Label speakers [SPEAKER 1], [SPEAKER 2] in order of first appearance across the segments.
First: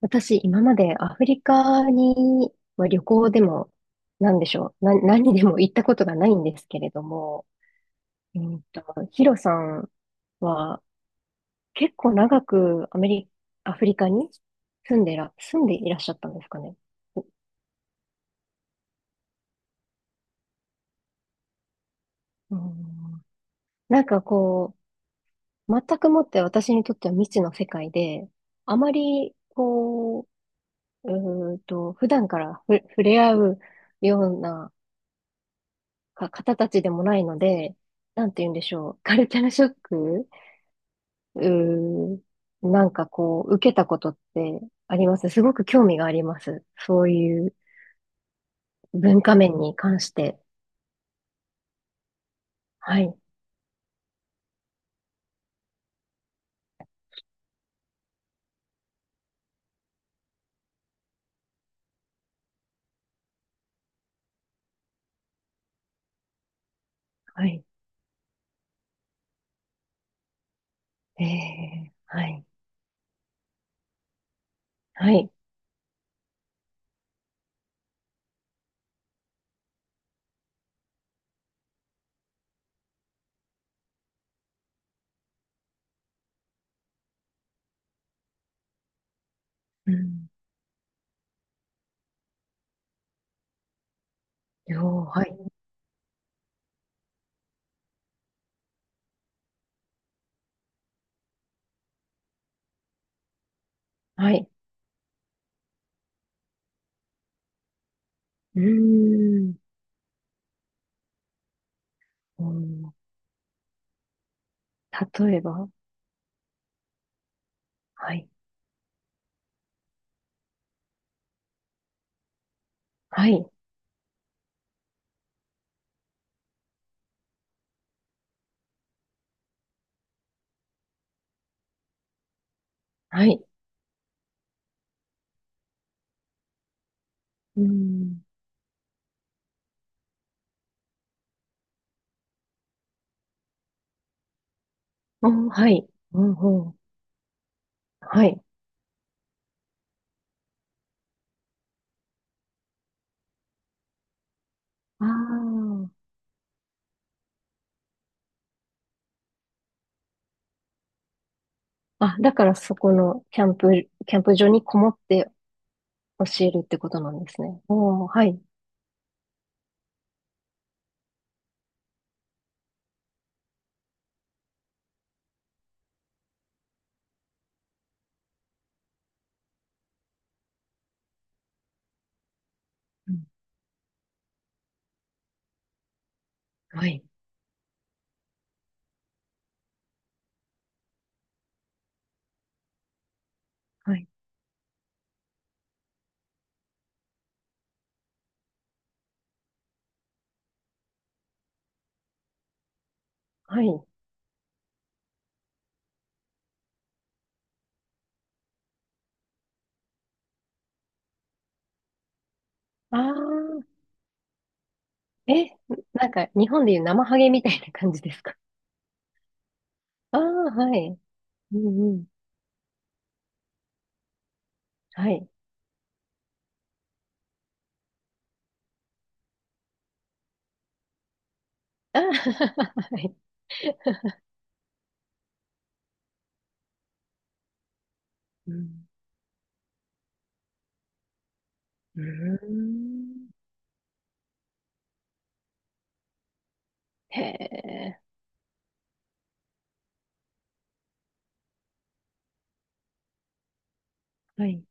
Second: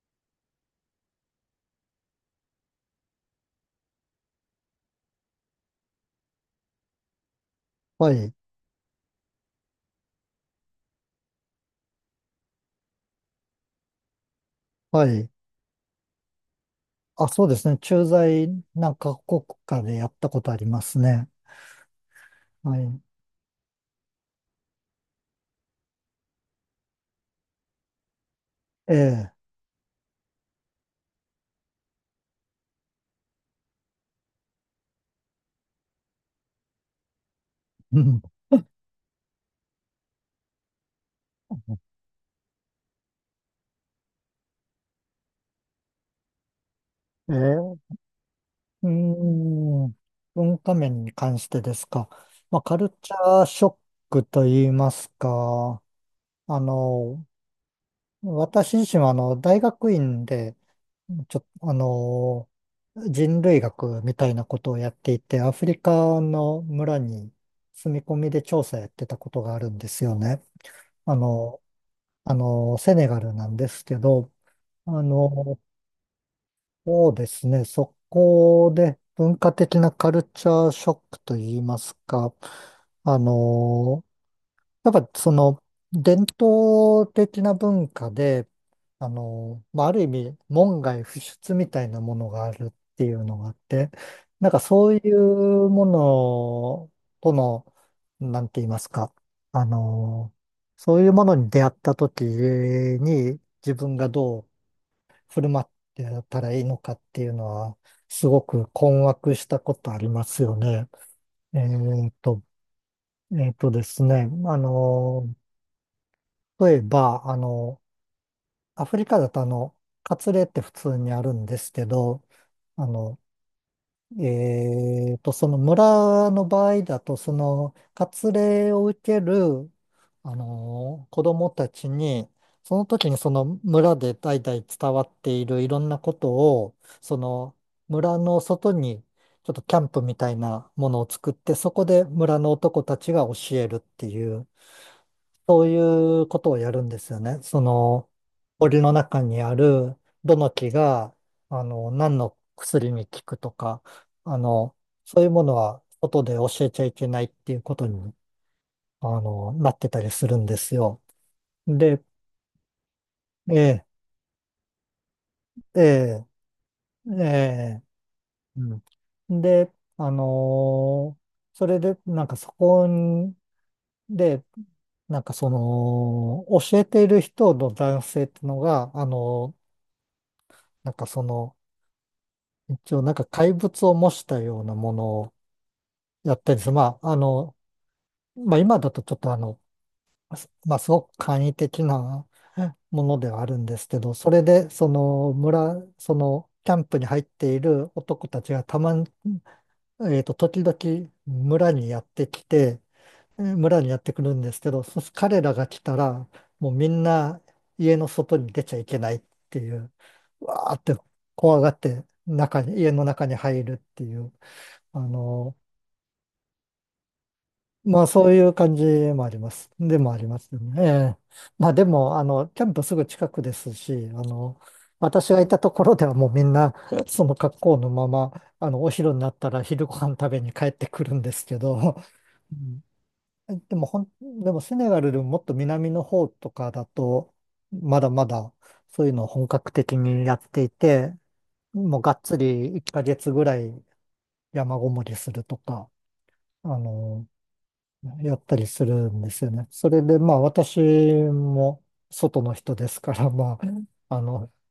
[SPEAKER 1] 私、今までアフリカに、まあ、旅行でも、なんでしょう、な、何でも行ったことがないんですけれども、
[SPEAKER 2] はい、
[SPEAKER 1] うんと、ヒロさんは結構長くアフリカに
[SPEAKER 2] はい。
[SPEAKER 1] 住んでいらっしゃったんですかね。
[SPEAKER 2] あ、そうですね。駐在なんか国家でやったことありますね。
[SPEAKER 1] う
[SPEAKER 2] はい。
[SPEAKER 1] ん、なんかこう、全くもって私にとっては未知の世界で、あま
[SPEAKER 2] ええ。
[SPEAKER 1] りこう、普段から触れ合うような方たちでもないので、
[SPEAKER 2] うん。
[SPEAKER 1] なんて言うんでしょう。カルチャーショックうーなんかこう、受けたことってあります、すごく興味があります。そう
[SPEAKER 2] ええ、
[SPEAKER 1] いう
[SPEAKER 2] ー
[SPEAKER 1] 文化面に
[SPEAKER 2] ん、
[SPEAKER 1] 関して。
[SPEAKER 2] 文化面に関してですか。まあ、カル
[SPEAKER 1] は
[SPEAKER 2] チ
[SPEAKER 1] い、
[SPEAKER 2] ャーショックと言いますか、あの、私自身は大学院で、ちょっと、人類学みたいなことをやっていて、アフリカの村に
[SPEAKER 1] はい、
[SPEAKER 2] 住み込みで調査やってたことがあるんですよね。あ
[SPEAKER 1] え
[SPEAKER 2] の、
[SPEAKER 1] え、はい、
[SPEAKER 2] セネガルなんですけど、あ
[SPEAKER 1] はい、
[SPEAKER 2] の、そうですね、そこで文化的なカルチャーショックといいますか、あの、やっぱその伝統的な文化で、まあ、
[SPEAKER 1] う
[SPEAKER 2] ある意
[SPEAKER 1] ん、
[SPEAKER 2] 味門外不出みたいなものがあるっていうのがあって、なんかそう
[SPEAKER 1] よ
[SPEAKER 2] い
[SPEAKER 1] ー、はい、
[SPEAKER 2] うものとの、なんて言いますか、あの、そういうものに出会った時に自分が
[SPEAKER 1] は
[SPEAKER 2] どう
[SPEAKER 1] い、
[SPEAKER 2] 振る舞ってたらいいのかっていうのは、すご
[SPEAKER 1] うー
[SPEAKER 2] く困惑し
[SPEAKER 1] ん、
[SPEAKER 2] たことありますよね。えっと、
[SPEAKER 1] うん、
[SPEAKER 2] えっとですね、あの、
[SPEAKER 1] 例えば、
[SPEAKER 2] 例えば、
[SPEAKER 1] はい、
[SPEAKER 2] アフリカだとカツレって普通にあるんですけど、あの、
[SPEAKER 1] はい、
[SPEAKER 2] その村の場合だと、その、カツレを受ける、子供たちに、その時に
[SPEAKER 1] は
[SPEAKER 2] そ
[SPEAKER 1] い、
[SPEAKER 2] の村で代々伝わっているいろんなことを、その
[SPEAKER 1] う
[SPEAKER 2] 村
[SPEAKER 1] ん、
[SPEAKER 2] の外に、ちょっとキャンプみたいなものを作って、そこで村の男たちが教えるっていう、
[SPEAKER 1] お、
[SPEAKER 2] そう
[SPEAKER 1] はい、う
[SPEAKER 2] いう
[SPEAKER 1] ん、
[SPEAKER 2] ことを
[SPEAKER 1] う
[SPEAKER 2] や
[SPEAKER 1] ん、
[SPEAKER 2] るんですよね。その、
[SPEAKER 1] はい、
[SPEAKER 2] 森の中にある、どの木が、何の薬に効くとか、あの、
[SPEAKER 1] あ
[SPEAKER 2] そういうものは、
[SPEAKER 1] あ、
[SPEAKER 2] 外で教えちゃいけないっていうことに、なってたりするんですよ。で、
[SPEAKER 1] あ、だからそこのキャン
[SPEAKER 2] え
[SPEAKER 1] プ、
[SPEAKER 2] え、
[SPEAKER 1] キャンプ場にこもって
[SPEAKER 2] ええ、
[SPEAKER 1] 教えるってことな
[SPEAKER 2] え
[SPEAKER 1] んですね。
[SPEAKER 2] え、
[SPEAKER 1] おー、はい、
[SPEAKER 2] うん。で、あのーそれで、なんかそこで、なんかその、教えている人の男性ってのが、なんかその、一応な
[SPEAKER 1] う
[SPEAKER 2] んか
[SPEAKER 1] ん、
[SPEAKER 2] 怪物を模したようなものをやったりする。
[SPEAKER 1] は
[SPEAKER 2] ま
[SPEAKER 1] い、
[SPEAKER 2] あ、まあ今だとちょっとすまあすごく簡易的なものではあるんです
[SPEAKER 1] は
[SPEAKER 2] け
[SPEAKER 1] い。
[SPEAKER 2] ど、それでその村、そのキャンプに入っている男たちがたまに、時々村にやってきて、
[SPEAKER 1] は
[SPEAKER 2] 村
[SPEAKER 1] い。
[SPEAKER 2] にやってくるんですけど、彼らが来たら、もうみんな家の外に出ちゃいけないっていう、わーって怖がって中に、家
[SPEAKER 1] あ
[SPEAKER 2] の中に入るっ
[SPEAKER 1] あ、
[SPEAKER 2] ていう。あ
[SPEAKER 1] え、
[SPEAKER 2] の、
[SPEAKER 1] なんか日本でいう生ハゲみたいな感じ
[SPEAKER 2] まあ
[SPEAKER 1] です
[SPEAKER 2] そう
[SPEAKER 1] か。
[SPEAKER 2] いう感じもあります。でもあ
[SPEAKER 1] ああ
[SPEAKER 2] ります
[SPEAKER 1] ー、
[SPEAKER 2] よ
[SPEAKER 1] は
[SPEAKER 2] ね。え
[SPEAKER 1] い。
[SPEAKER 2] え、
[SPEAKER 1] う
[SPEAKER 2] まあで
[SPEAKER 1] んうん。
[SPEAKER 2] も、キャンプすぐ近くですし、
[SPEAKER 1] はい。
[SPEAKER 2] 私がいたところではもうみんな、その格好のまま、お昼になったら昼ご飯食べに帰ってくるんですけど、
[SPEAKER 1] ああ、
[SPEAKER 2] うん
[SPEAKER 1] はい。
[SPEAKER 2] でもでもセネガルでももっと南の方とかだと、まだまだ
[SPEAKER 1] うん、
[SPEAKER 2] そういうのを本格的にやっていて、も
[SPEAKER 1] う
[SPEAKER 2] う
[SPEAKER 1] ー
[SPEAKER 2] がっつり1ヶ
[SPEAKER 1] ん、
[SPEAKER 2] 月ぐらい山ごもりするとか、あ
[SPEAKER 1] へ
[SPEAKER 2] の、
[SPEAKER 1] え。
[SPEAKER 2] やったりするんですよね。それでまあ私も外の人ですから、まあ、
[SPEAKER 1] はい。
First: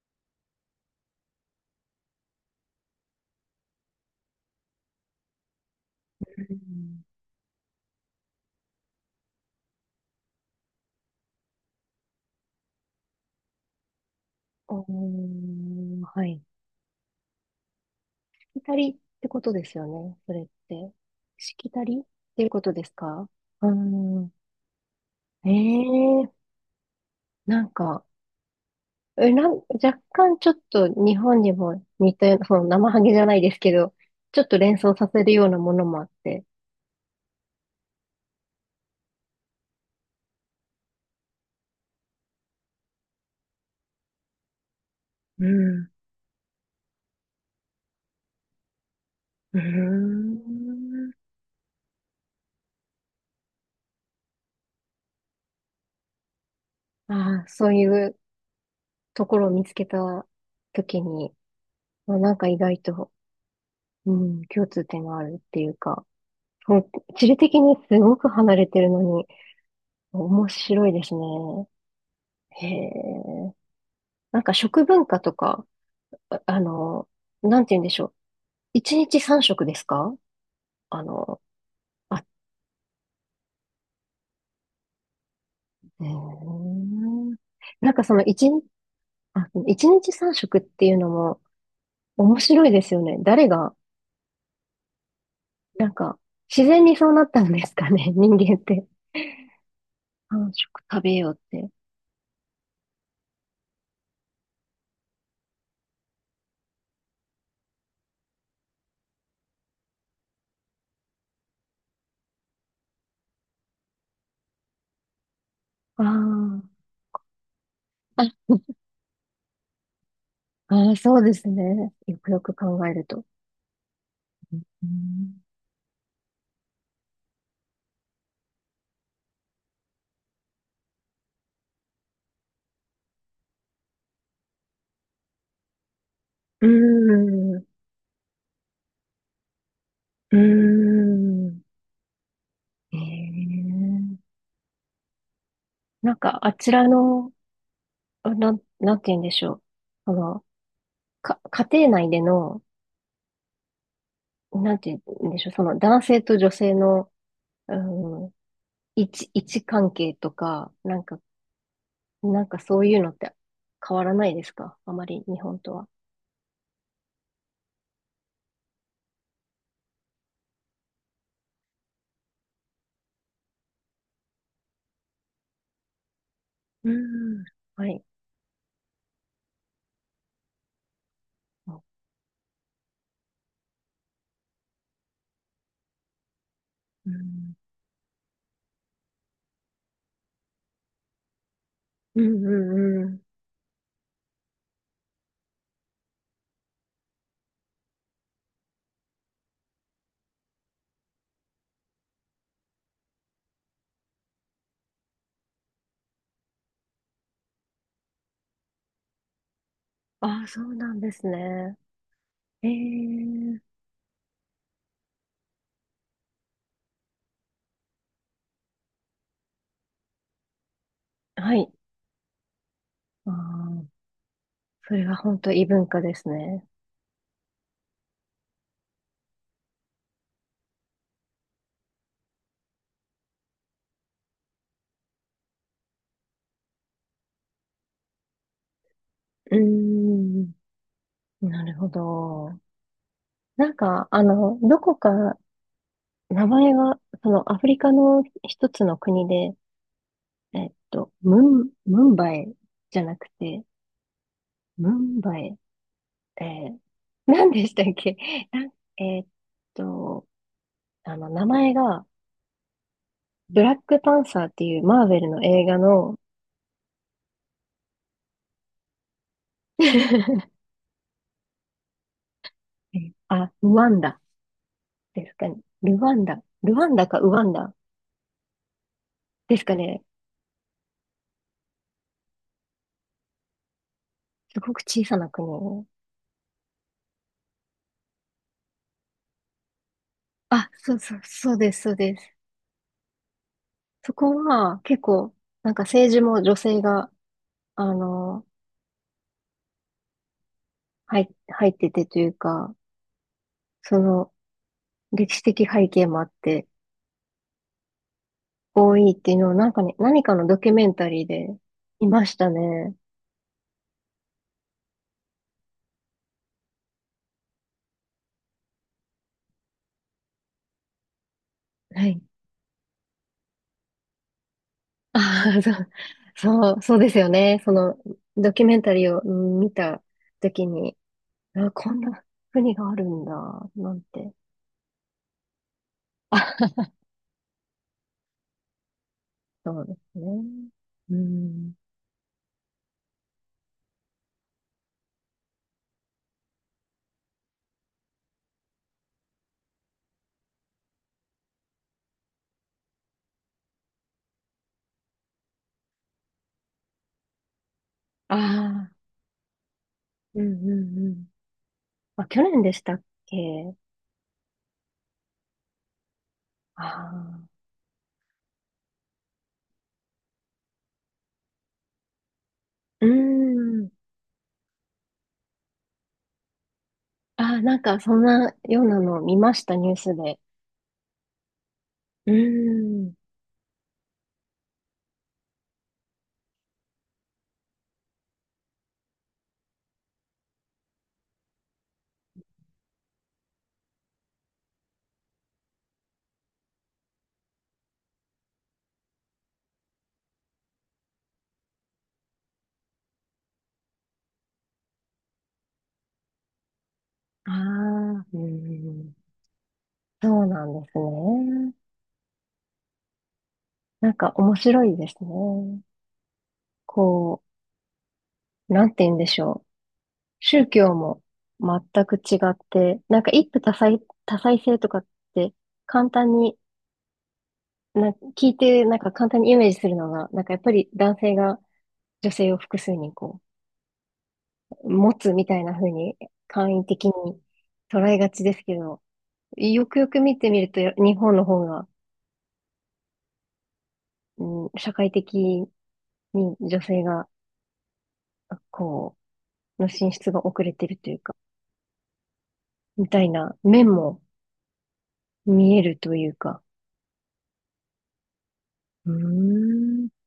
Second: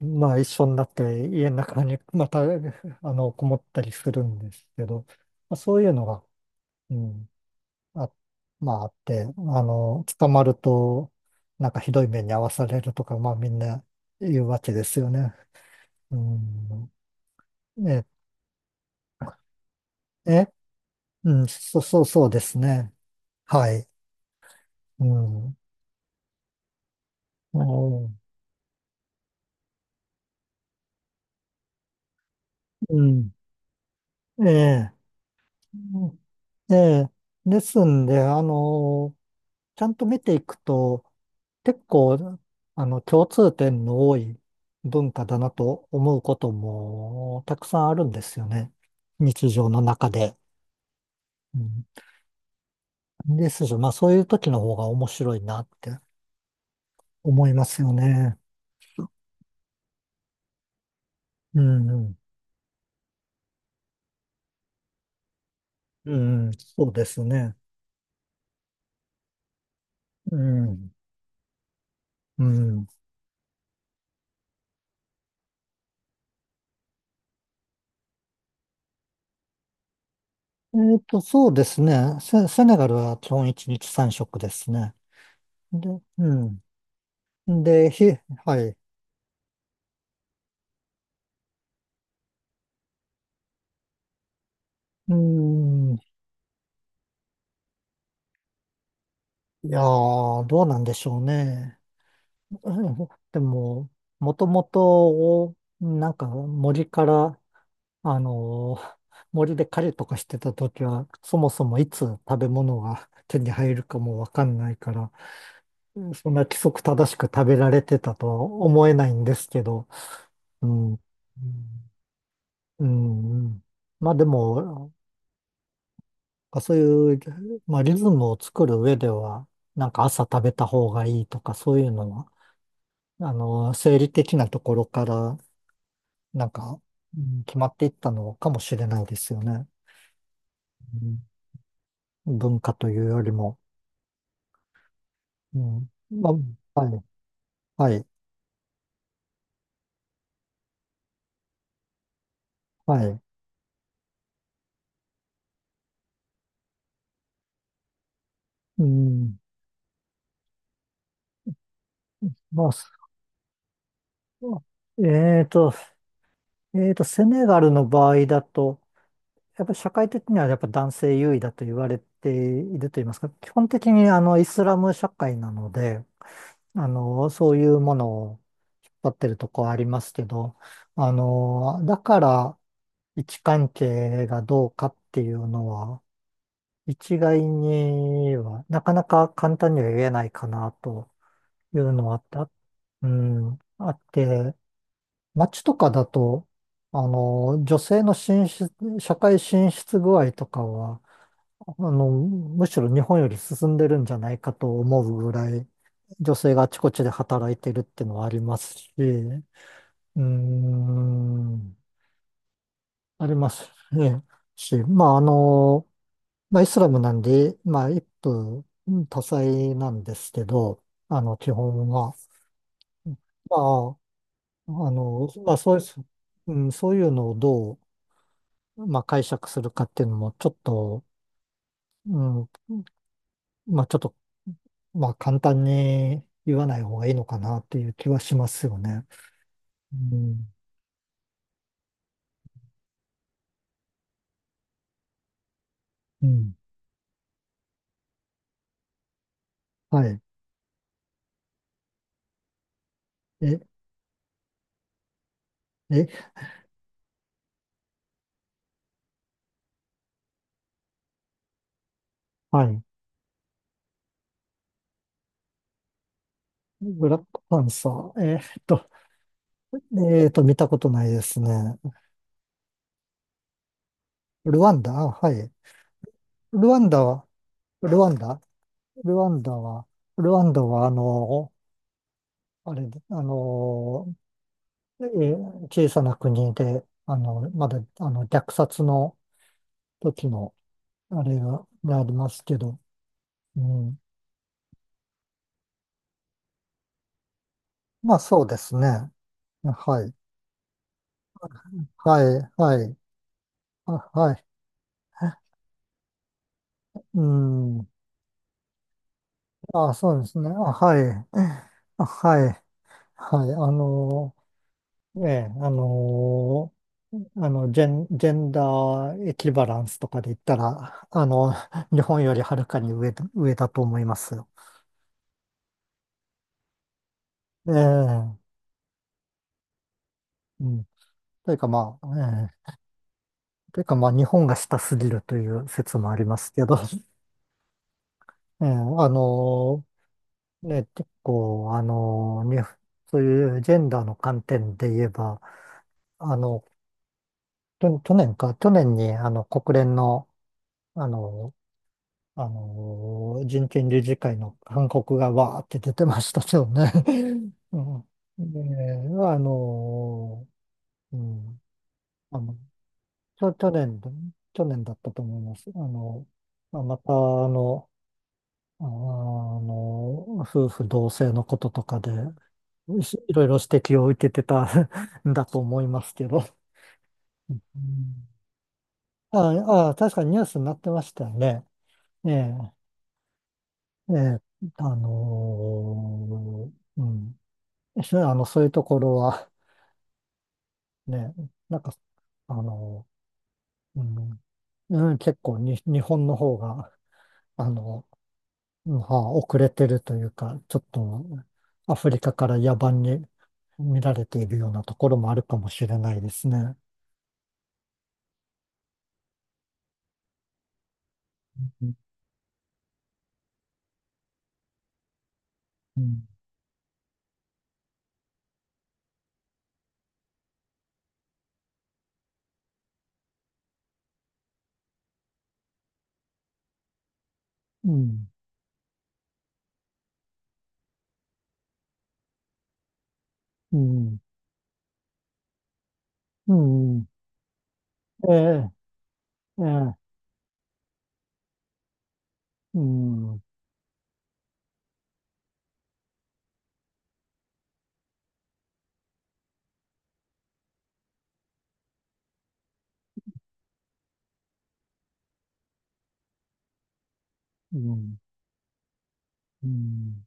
[SPEAKER 2] まあ一緒になって家の中に また、こもったりするんですけど、まあ、そういうのが、
[SPEAKER 1] う
[SPEAKER 2] う
[SPEAKER 1] ん、
[SPEAKER 2] ん、あ、まああって、捕まると、なんかひどい目に遭わされるとか、まあみんな言うわけ
[SPEAKER 1] お
[SPEAKER 2] ですよね。
[SPEAKER 1] ー、
[SPEAKER 2] う
[SPEAKER 1] はい。
[SPEAKER 2] ん、え、
[SPEAKER 1] しきたりってことですよね。それっ
[SPEAKER 2] え、
[SPEAKER 1] て。
[SPEAKER 2] うん、
[SPEAKER 1] しきたり
[SPEAKER 2] そ
[SPEAKER 1] っ
[SPEAKER 2] うそうで
[SPEAKER 1] ていう
[SPEAKER 2] す
[SPEAKER 1] ことです
[SPEAKER 2] ね。
[SPEAKER 1] か。
[SPEAKER 2] は
[SPEAKER 1] う
[SPEAKER 2] い。
[SPEAKER 1] ん。
[SPEAKER 2] うん。
[SPEAKER 1] ええ、
[SPEAKER 2] う
[SPEAKER 1] なんか、
[SPEAKER 2] ん。
[SPEAKER 1] え、なん、若干ちょっと日本にも似たような、その生
[SPEAKER 2] う
[SPEAKER 1] ハゲじゃ
[SPEAKER 2] ん、
[SPEAKER 1] ないですけど、ちょっ
[SPEAKER 2] え
[SPEAKER 1] と連
[SPEAKER 2] え、
[SPEAKER 1] 想させるようなものもあ
[SPEAKER 2] う
[SPEAKER 1] っ
[SPEAKER 2] ん、
[SPEAKER 1] て、
[SPEAKER 2] ええ。ですんで、ちゃんと見ていくと、結構、共通点の多い文化だ
[SPEAKER 1] う
[SPEAKER 2] なと
[SPEAKER 1] ん。
[SPEAKER 2] 思うこともたくさんあるんですよね。日
[SPEAKER 1] うー
[SPEAKER 2] 常の中で。
[SPEAKER 1] ん。
[SPEAKER 2] うん、ですし、まあそういう時の方が面白いなって
[SPEAKER 1] あ
[SPEAKER 2] 思
[SPEAKER 1] あ、
[SPEAKER 2] いま
[SPEAKER 1] そう
[SPEAKER 2] す
[SPEAKER 1] い
[SPEAKER 2] よ
[SPEAKER 1] う
[SPEAKER 2] ね。
[SPEAKER 1] ところを見つけた時に、
[SPEAKER 2] うん、う
[SPEAKER 1] ま
[SPEAKER 2] ん、
[SPEAKER 1] あなんか意外と、うん、共通点があるっていうか、
[SPEAKER 2] うん
[SPEAKER 1] そ
[SPEAKER 2] そ
[SPEAKER 1] う、
[SPEAKER 2] うです
[SPEAKER 1] 地理
[SPEAKER 2] ね。
[SPEAKER 1] 的にすごく離れてるのに、
[SPEAKER 2] う
[SPEAKER 1] 面白
[SPEAKER 2] ん、
[SPEAKER 1] いですね。
[SPEAKER 2] う
[SPEAKER 1] へ
[SPEAKER 2] ん。
[SPEAKER 1] え。なんか食文化とか、あ、あの、なんて言うんでしょう。一日三食ですか。
[SPEAKER 2] えっ
[SPEAKER 1] あ
[SPEAKER 2] と、
[SPEAKER 1] の、
[SPEAKER 2] そうですね。
[SPEAKER 1] あ、
[SPEAKER 2] セネガルは基本1日三食ですね。で、
[SPEAKER 1] え
[SPEAKER 2] う
[SPEAKER 1] ー、
[SPEAKER 2] ん。で、
[SPEAKER 1] なんかその一
[SPEAKER 2] は
[SPEAKER 1] 日、
[SPEAKER 2] い。
[SPEAKER 1] あ、一日三食っていうのも面白いですよね。誰が、
[SPEAKER 2] う
[SPEAKER 1] な
[SPEAKER 2] ん。
[SPEAKER 1] ん
[SPEAKER 2] い
[SPEAKER 1] か、自然にそうなったんですかね、人間って。
[SPEAKER 2] やー、
[SPEAKER 1] 三
[SPEAKER 2] どう
[SPEAKER 1] 食
[SPEAKER 2] なんで
[SPEAKER 1] 食
[SPEAKER 2] し
[SPEAKER 1] べ
[SPEAKER 2] ょう
[SPEAKER 1] ようって。
[SPEAKER 2] ね。うんでも、もともと、なんか森から、あのー森で狩りとかしてた時は、そもそもいつ食べ物が手に入るかもわかんないから、
[SPEAKER 1] あ
[SPEAKER 2] うん、そんな規
[SPEAKER 1] ー、
[SPEAKER 2] 則正しく食べられてたとは
[SPEAKER 1] あ、
[SPEAKER 2] 思えないんですけど、う
[SPEAKER 1] あ
[SPEAKER 2] ん。
[SPEAKER 1] ー、
[SPEAKER 2] う
[SPEAKER 1] そうですね。よくよく考えると。う
[SPEAKER 2] ん、うん、まあで
[SPEAKER 1] ー
[SPEAKER 2] も、
[SPEAKER 1] ん。
[SPEAKER 2] そういう、まあ、リズムを作る上では、なんか朝食べた方がいいとか、そういうのは、生理的なところから、なん
[SPEAKER 1] う
[SPEAKER 2] か、うん
[SPEAKER 1] ー
[SPEAKER 2] 決
[SPEAKER 1] ん。
[SPEAKER 2] まっていったのかもしれないですよね。
[SPEAKER 1] うー
[SPEAKER 2] うん、
[SPEAKER 1] ん。
[SPEAKER 2] 文化と
[SPEAKER 1] え
[SPEAKER 2] いうよりも。
[SPEAKER 1] え、
[SPEAKER 2] うん、
[SPEAKER 1] なん
[SPEAKER 2] ま
[SPEAKER 1] か、あち
[SPEAKER 2] あ、
[SPEAKER 1] ら
[SPEAKER 2] はい、
[SPEAKER 1] の、
[SPEAKER 2] はい、
[SPEAKER 1] なんて言うんでしょう。あの、か、家庭内での、
[SPEAKER 2] はい。
[SPEAKER 1] なんて言うんでしょう、その男性と女性の、うん、
[SPEAKER 2] うん、
[SPEAKER 1] 位置関係とか、なんか、なんか
[SPEAKER 2] まあ、
[SPEAKER 1] そ
[SPEAKER 2] す
[SPEAKER 1] ういうのって変わらないですか、あまり日
[SPEAKER 2] えー
[SPEAKER 1] 本
[SPEAKER 2] と、
[SPEAKER 1] とは。
[SPEAKER 2] えーと、セネガルの場合だと、やっぱり社会的にはやっぱ男性優位だと言われていると言いますか、基本的にあのイスラム社会なので、
[SPEAKER 1] うん、
[SPEAKER 2] そういう
[SPEAKER 1] は
[SPEAKER 2] も
[SPEAKER 1] い。
[SPEAKER 2] のを引っ張ってるとこありますけど、
[SPEAKER 1] う
[SPEAKER 2] だから位置関係がどうかっていうのは、一概
[SPEAKER 1] ん、
[SPEAKER 2] には、なかなか簡単には言えないかなというのはあ
[SPEAKER 1] う
[SPEAKER 2] っ
[SPEAKER 1] ん、う
[SPEAKER 2] た、
[SPEAKER 1] ん、う
[SPEAKER 2] う
[SPEAKER 1] ん。
[SPEAKER 2] ん、あって、街とかだと、女性の進出、社会進出具合とかは、むしろ日本より進んでるんじゃないかと思うぐらい、女性があちこちで働いてるっていうのはありますし、うー
[SPEAKER 1] ああ、そうなんですね。
[SPEAKER 2] ん、
[SPEAKER 1] え
[SPEAKER 2] ありま
[SPEAKER 1] え、
[SPEAKER 2] すね。し、まあ、まあ、イスラムなんで、まあ、一夫多妻なんですけど、基
[SPEAKER 1] はい。
[SPEAKER 2] 本は。
[SPEAKER 1] あ
[SPEAKER 2] まあ、
[SPEAKER 1] あ、それは本当
[SPEAKER 2] まあ、
[SPEAKER 1] 異
[SPEAKER 2] そうい
[SPEAKER 1] 文化
[SPEAKER 2] う、
[SPEAKER 1] です
[SPEAKER 2] う
[SPEAKER 1] ね。
[SPEAKER 2] ん、そういうのをどう、まあ、解釈するかっていうのも、ちょっと、うん、まあちょっと、まあ簡単に言わない方がいいのかなっていう気はしますよね。
[SPEAKER 1] うー
[SPEAKER 2] う
[SPEAKER 1] ん、
[SPEAKER 2] ん。
[SPEAKER 1] なるほど。なんか、あの、どこか
[SPEAKER 2] う
[SPEAKER 1] 名
[SPEAKER 2] ん。
[SPEAKER 1] 前が、そのアフリカの一つの国で、
[SPEAKER 2] はい。
[SPEAKER 1] えっと、ムンバイじゃなく
[SPEAKER 2] え、
[SPEAKER 1] て、ムンバイ、
[SPEAKER 2] え、
[SPEAKER 1] えー、何でしたっけ。 なんえっと、あの、名前が、
[SPEAKER 2] はい。
[SPEAKER 1] ブラックパンサーっていうマーベルの映画の、
[SPEAKER 2] ブラックパンサー。えーっと、
[SPEAKER 1] え
[SPEAKER 2] えーっと、見たことないですね。
[SPEAKER 1] ー、あ、ルワンダ
[SPEAKER 2] ルワンダ、あ、
[SPEAKER 1] で
[SPEAKER 2] は
[SPEAKER 1] すか
[SPEAKER 2] い。
[SPEAKER 1] ね。ルワンダ。
[SPEAKER 2] ル
[SPEAKER 1] ル
[SPEAKER 2] ワ
[SPEAKER 1] ワ
[SPEAKER 2] ン
[SPEAKER 1] ン
[SPEAKER 2] ダ
[SPEAKER 1] ダか
[SPEAKER 2] は、
[SPEAKER 1] ウワンダ
[SPEAKER 2] ルワンダルワンダ
[SPEAKER 1] ですか
[SPEAKER 2] は、
[SPEAKER 1] ね。
[SPEAKER 2] ルワンダは、あれ、
[SPEAKER 1] すごく
[SPEAKER 2] え
[SPEAKER 1] 小さな
[SPEAKER 2] ー、
[SPEAKER 1] 国。
[SPEAKER 2] 小さな国で、まだ、虐殺の時の、
[SPEAKER 1] あ、そうそう、
[SPEAKER 2] あれ
[SPEAKER 1] そう
[SPEAKER 2] が、
[SPEAKER 1] です、そう
[SPEAKER 2] があり
[SPEAKER 1] で
[SPEAKER 2] ま
[SPEAKER 1] す。
[SPEAKER 2] すけど、うん。
[SPEAKER 1] そこは結構、なんか政治も女性が、あ
[SPEAKER 2] まあそ
[SPEAKER 1] の、
[SPEAKER 2] うですね。はい。
[SPEAKER 1] 入っててと
[SPEAKER 2] は
[SPEAKER 1] いう
[SPEAKER 2] い。
[SPEAKER 1] か、
[SPEAKER 2] はい。あ、
[SPEAKER 1] その、
[SPEAKER 2] はい。
[SPEAKER 1] 歴史的背景もあって
[SPEAKER 2] うん。
[SPEAKER 1] 多いっていうのをなんか
[SPEAKER 2] あ、
[SPEAKER 1] ね、
[SPEAKER 2] そう
[SPEAKER 1] 何
[SPEAKER 2] で
[SPEAKER 1] か
[SPEAKER 2] す
[SPEAKER 1] の
[SPEAKER 2] ね。あ、
[SPEAKER 1] ドキュメン
[SPEAKER 2] は
[SPEAKER 1] タ
[SPEAKER 2] い。
[SPEAKER 1] リーで
[SPEAKER 2] あ、
[SPEAKER 1] いまし
[SPEAKER 2] は
[SPEAKER 1] た
[SPEAKER 2] い。
[SPEAKER 1] ね。
[SPEAKER 2] はい。ええ、ジェンダーエキバランスとかで言ったら、日
[SPEAKER 1] はい。
[SPEAKER 2] 本よりはるかに上だと思いますよ。
[SPEAKER 1] ああ、そう、そう、そうですよね。
[SPEAKER 2] え
[SPEAKER 1] その
[SPEAKER 2] え、
[SPEAKER 1] ドキュメンタリーをうん見たとき
[SPEAKER 2] うん。
[SPEAKER 1] に、
[SPEAKER 2] というか
[SPEAKER 1] あ、こ
[SPEAKER 2] ま
[SPEAKER 1] ん
[SPEAKER 2] あ、
[SPEAKER 1] な
[SPEAKER 2] ええ、
[SPEAKER 1] 国があるんだ、
[SPEAKER 2] という
[SPEAKER 1] な
[SPEAKER 2] か
[SPEAKER 1] ん
[SPEAKER 2] まあ、日
[SPEAKER 1] て。
[SPEAKER 2] 本が下すぎるという説もありますけ
[SPEAKER 1] あ、
[SPEAKER 2] ど、ええ、
[SPEAKER 1] そ
[SPEAKER 2] の
[SPEAKER 1] うですね。
[SPEAKER 2] ーね、結
[SPEAKER 1] うん。
[SPEAKER 2] 構、そういうジェンダーの観点で言えば、あの、去年か、去年に、国連の、あの、人権理事会の勧告がわーって出てましたけどね。うん。
[SPEAKER 1] ああ、
[SPEAKER 2] で、
[SPEAKER 1] うんうんう
[SPEAKER 2] う
[SPEAKER 1] ん。
[SPEAKER 2] ん、
[SPEAKER 1] あ、
[SPEAKER 2] あ
[SPEAKER 1] 去
[SPEAKER 2] の、
[SPEAKER 1] 年でしたっけ。
[SPEAKER 2] 去年だ、去年だったと思います。まあ
[SPEAKER 1] あ
[SPEAKER 2] また、
[SPEAKER 1] あ、
[SPEAKER 2] の、夫婦同姓のこととかで、
[SPEAKER 1] う
[SPEAKER 2] いろいろ指
[SPEAKER 1] ん。
[SPEAKER 2] 摘を受けてた んだと思いますけど。う
[SPEAKER 1] ああ、なんかそん
[SPEAKER 2] ん、
[SPEAKER 1] なようなのを見ました、
[SPEAKER 2] あ
[SPEAKER 1] ニュ
[SPEAKER 2] あ、
[SPEAKER 1] ー
[SPEAKER 2] 確
[SPEAKER 1] ス
[SPEAKER 2] かにニ
[SPEAKER 1] で。
[SPEAKER 2] ュースになってましたよね。え
[SPEAKER 1] う
[SPEAKER 2] え、
[SPEAKER 1] ん。
[SPEAKER 2] ええ、あのうん。そう、そういうところは、ね、なんか、あのーうん、うん、結構に、日本の方が、あの、うんはあ遅れてるというか、ちょっとアフリカから野蛮に見られているようなところもあるかもしれないですね。
[SPEAKER 1] ああ、うん。そうなんですね。
[SPEAKER 2] うん、
[SPEAKER 1] なんか面白いですね。
[SPEAKER 2] うん、
[SPEAKER 1] こう、なんて言うんでしょう。宗教も全く違って、なんか一夫多妻、多妻制とかって簡単に、
[SPEAKER 2] う
[SPEAKER 1] な、
[SPEAKER 2] ん、
[SPEAKER 1] 聞いてなんか簡単にイメージするのが、なんかやっぱり男性が女性を複数にこ
[SPEAKER 2] うん、
[SPEAKER 1] う、持つみたいな風に
[SPEAKER 2] う
[SPEAKER 1] 簡易的
[SPEAKER 2] ん、
[SPEAKER 1] に捉え
[SPEAKER 2] え
[SPEAKER 1] がちです
[SPEAKER 2] え、
[SPEAKER 1] けど、
[SPEAKER 2] え
[SPEAKER 1] よ
[SPEAKER 2] え、
[SPEAKER 1] くよく見てみると日本の方が、
[SPEAKER 2] うん、う
[SPEAKER 1] うん、社会的に女性がこの進出が遅れてるというか、みたいな面も見えるというか。
[SPEAKER 2] ん、
[SPEAKER 1] う
[SPEAKER 2] う
[SPEAKER 1] ーん。
[SPEAKER 2] ん。